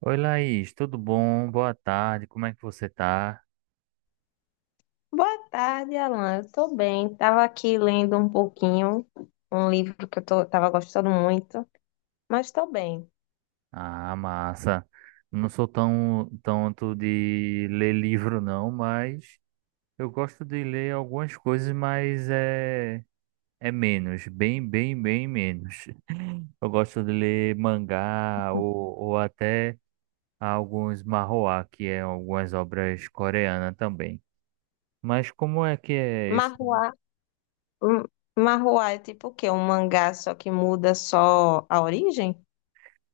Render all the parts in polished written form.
Oi, Laís, tudo bom? Boa tarde, como é que você tá? Boa tarde, Alan. Eu tô bem. Tava aqui lendo um pouquinho, um livro que tava gostando muito, mas tô bem. Ah, massa. Não sou tão tanto de ler livro, não, mas eu gosto de ler algumas coisas, mas é, é menos, bem menos. Eu gosto de ler mangá ou até alguns manhwa, que é algumas obras coreanas também. Mas como é que é esse? Marruá, hum, Marruá é tipo o quê? Um mangá só que muda só a origem?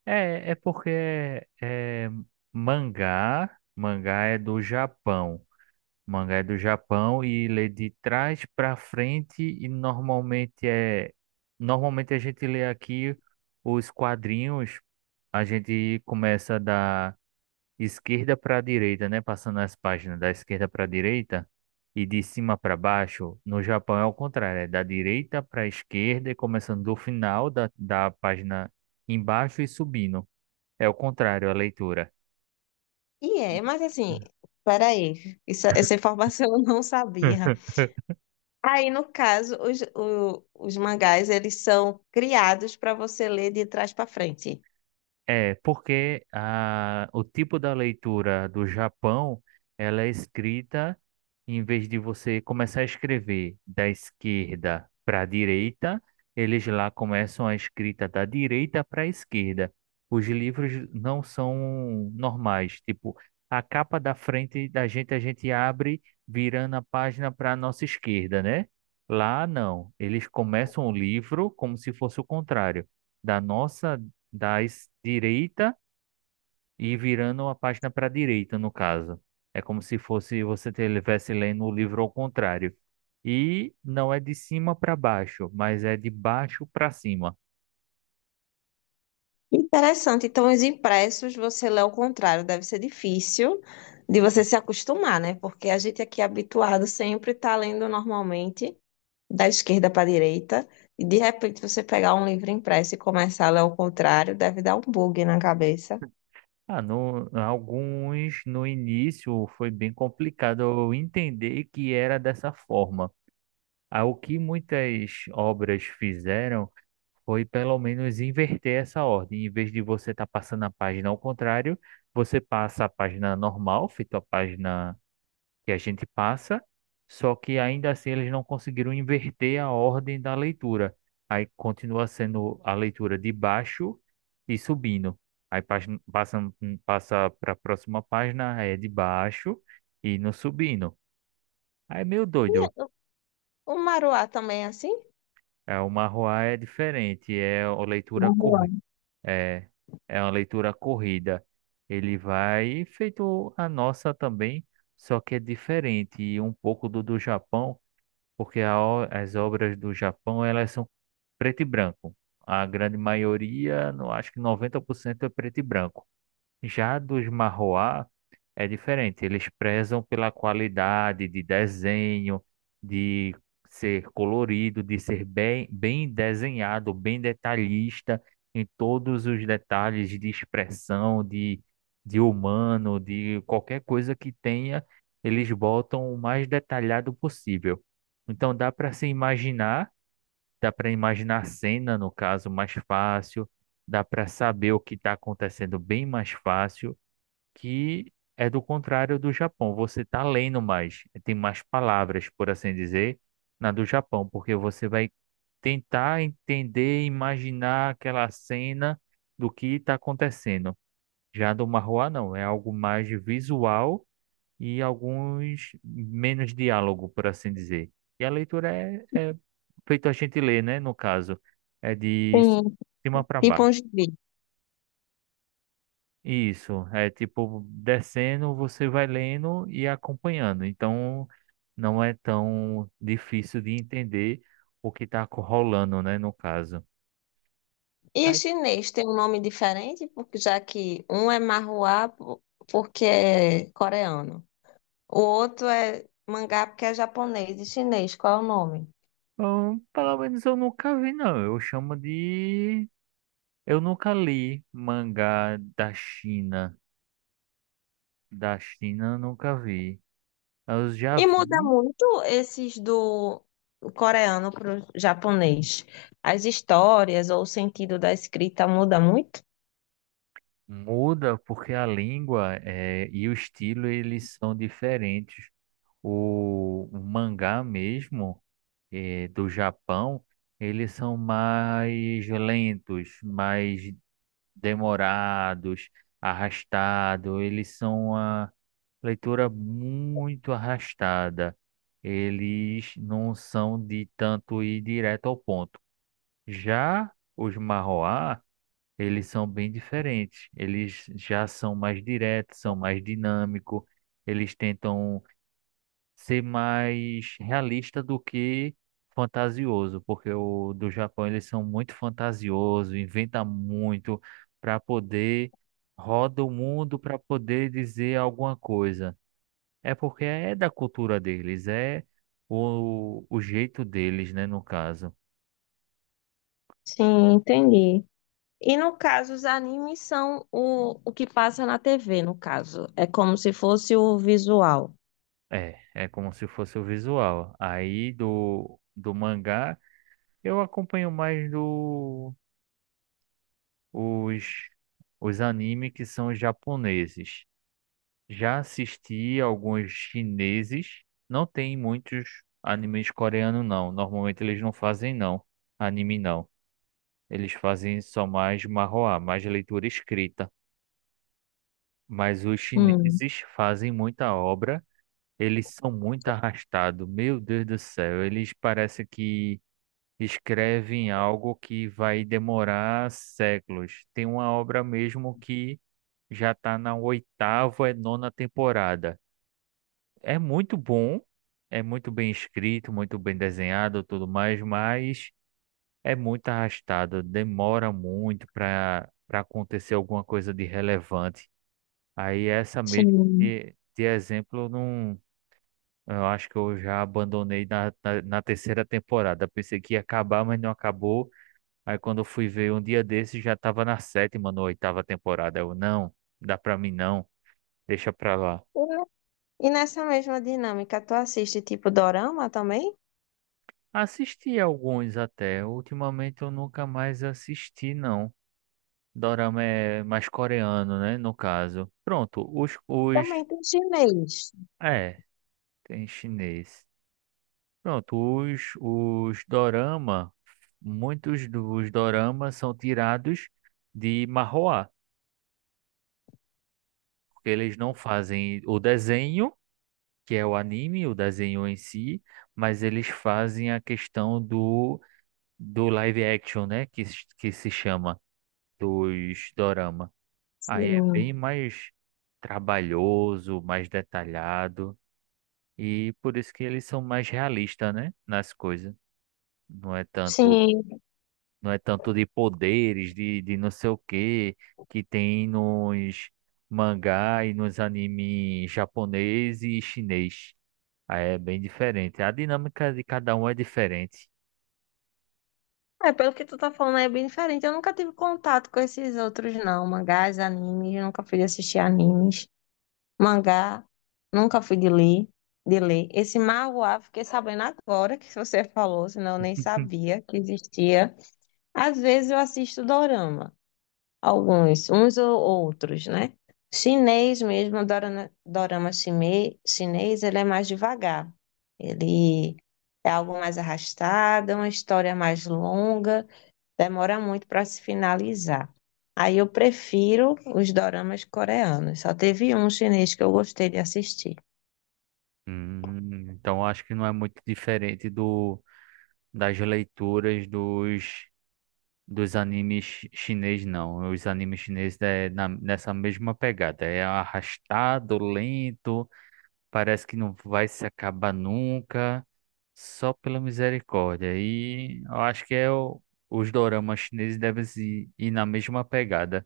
É, é porque é, mangá é do Japão. Mangá é do Japão e lê de trás para frente e normalmente a gente lê aqui os quadrinhos, a gente começa da esquerda para a direita, né, passando as páginas da esquerda para a direita e de cima para baixo. No Japão é o contrário, é da direita para a esquerda e começando do final da página embaixo e subindo. É o contrário, a leitura. E é, mas assim, peraí, isso, essa informação eu não sabia. Aí, no caso, os mangás, eles são criados para você ler de trás para frente. É, porque a, o tipo da leitura do Japão, ela é escrita, em vez de você começar a escrever da esquerda para a direita, eles lá começam a escrita da direita para a esquerda. Os livros não são normais, tipo, a capa da frente da gente a gente abre virando a página para a nossa esquerda, né? Lá não, eles começam o livro como se fosse o contrário da nossa da es- direita e virando uma página para a direita, no caso. É como se fosse você estivesse lendo o livro ao contrário. E não é de cima para baixo, mas é de baixo para cima. Interessante. Então, os impressos você lê ao contrário, deve ser difícil de você se acostumar, né? Porque a gente aqui é habituado sempre está lendo normalmente da esquerda para a direita, e de repente você pegar um livro impresso e começar a ler ao contrário, deve dar um bug na cabeça. Ah, no, alguns no início foi bem complicado eu entender que era dessa forma. Ah, o que muitas obras fizeram foi pelo menos inverter essa ordem. Em vez de você estar passando a página ao contrário, você passa a página normal, feito a página que a gente passa, só que ainda assim eles não conseguiram inverter a ordem da leitura. Aí continua sendo a leitura de baixo e subindo. Aí passa, passa para a próxima página, é de baixo e no subindo. Aí é meio E doido. o maruá também é assim? É uma rua é diferente, é uma leitura cor, Vamos. é, é uma leitura corrida. Ele vai feito a nossa também, só que é diferente e um pouco do Japão porque a o- as obras do Japão elas são preto e branco. A grande maioria, não acho que 90% é preto e branco. Já dos Marroá é diferente, eles prezam pela qualidade de desenho, de ser colorido, de ser bem desenhado, bem detalhista em todos os detalhes de expressão, de humano, de qualquer coisa que tenha, eles botam o mais detalhado possível. Então dá para se imaginar, dá para imaginar a cena, no caso, mais fácil, dá para saber o que está acontecendo bem mais fácil que é do contrário do Japão. Você está lendo mais, tem mais palavras, por assim dizer, na do Japão, porque você vai tentar entender, imaginar aquela cena do que está acontecendo. Já do Marroá, não, é algo mais visual e alguns menos diálogo, por assim dizer. E a leitura é, é feito a gente ler, né? No caso, é de Sim. cima para Tipo um baixo. gibi. Isso, é tipo descendo, você vai lendo e acompanhando. Então não é tão difícil de entender o que está rolando, né, no caso. E o Aí, chinês tem um nome diferente, porque já que um é marruá porque é coreano. O outro é mangá porque é japonês e chinês. Qual é o nome? bom, pelo menos eu nunca vi, não. Eu chamo de. Eu nunca li mangá da China. Da China eu nunca vi. Eu já E muda vi, muito esses do coreano para o japonês. As histórias ou o sentido da escrita muda muito? muda porque a língua é, e o estilo eles são diferentes. O mangá mesmo. Do Japão, eles são mais lentos, mais demorados, arrastados. Eles são uma leitura muito arrastada. Eles não são de tanto ir direto ao ponto. Já os Marroá, eles são bem diferentes. Eles já são mais diretos, são mais dinâmicos. Eles tentam ser mais realista do que fantasioso, porque o do Japão eles são muito fantasiosos, inventa muito para poder roda o mundo para poder dizer alguma coisa. É porque é da cultura deles, é o jeito deles, né, no caso. Sim, entendi. E no caso, os animes são o que passa na TV, no caso. É como se fosse o visual. É, é como se fosse o visual. Aí do mangá eu acompanho mais do os os anime que são os japoneses. Já assisti alguns chineses. Não tem muitos animes coreanos, não. Normalmente eles não fazem, não. Anime, não. Eles fazem só mais manhwa, mais leitura escrita. Mas os Hum, chineses fazem muita obra. Eles são muito arrastados. Meu Deus do céu. Eles parecem que escrevem algo que vai demorar séculos. Tem uma obra mesmo que já está na oitava e nona temporada. É muito bom, é muito bem escrito, muito bem desenhado, tudo mais, mas é muito arrastado, demora muito para acontecer alguma coisa de relevante. Aí essa mesmo sim. de exemplo, eu não, eu acho que eu já abandonei na terceira temporada. Pensei que ia acabar, mas não acabou. Aí quando eu fui ver um dia desses já estava na sétima, na oitava temporada. Eu, não, dá para mim não, deixa para lá. E ne- e nessa mesma dinâmica, tu assiste tipo dorama também? Assisti alguns até. Ultimamente eu nunca mais assisti, não. Dorama é mais coreano, né? No caso. Pronto, os... Também tem chinês. É, tem chinês. Pronto, os dorama, muitos dos doramas são tirados de manhwa, porque eles não fazem o desenho, que é o anime, o desenho em si, mas eles fazem a questão do live action, né? Que se chama dos dorama. Aí é bem Sim. mais trabalhoso, mais detalhado e por isso que eles são mais realistas, né, nas coisas. Não é tanto, Sim. não é tanto de poderes, de não sei o quê que tem nos mangá e nos anime japonês e chinês. Aí é bem diferente. A dinâmica de cada um é diferente. É, pelo que tu tá falando, é bem diferente. Eu nunca tive contato com esses outros, não. Mangás, animes, eu nunca fui de assistir animes. Mangá, nunca fui de ler, de ler. Esse manhwa, fiquei sabendo agora que você falou, senão eu nem sabia que existia. Às vezes eu assisto dorama, alguns, uns ou outros, né? Chinês mesmo, dorama, chinês, ele é mais devagar. Ele é algo mais arrastado, é uma história mais longa, demora muito para se finalizar. Aí eu prefiro os doramas coreanos. Só teve um chinês que eu gostei de assistir. Então acho que não é muito diferente do das leituras dos dos animes chi- chinês, não. Os animes chineses é na- nessa mesma pegada. É arrastado, lento, parece que não vai se acabar nunca, só pela misericórdia. E eu acho que é o- os doramas chineses devem se ir na mesma pegada.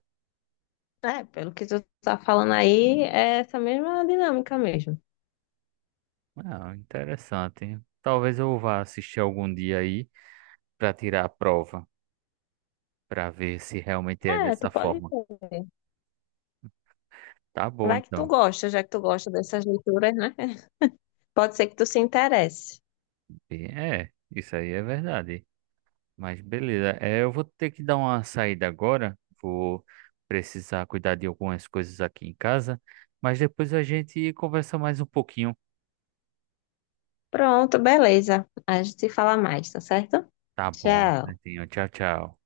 É, pelo que tu tá falando aí, é essa mesma dinâmica mesmo. Ah, interessante. Talvez eu vá assistir algum dia aí para tirar a prova, para ver se realmente é É, tu dessa pode forma. ver. Tá bom, Vai que tu então. gosta, já que tu gosta dessas leituras, né? Pode ser que tu se interesse. É, isso aí é verdade. Mas beleza, é, eu vou ter que dar uma saída agora. Vou precisar cuidar de algumas coisas aqui em casa. Mas depois a gente conversa mais um pouquinho. Pronto, beleza. A gente se fala mais, tá certo? Tá bom, Tchau. Netinho. Tchau, tchau.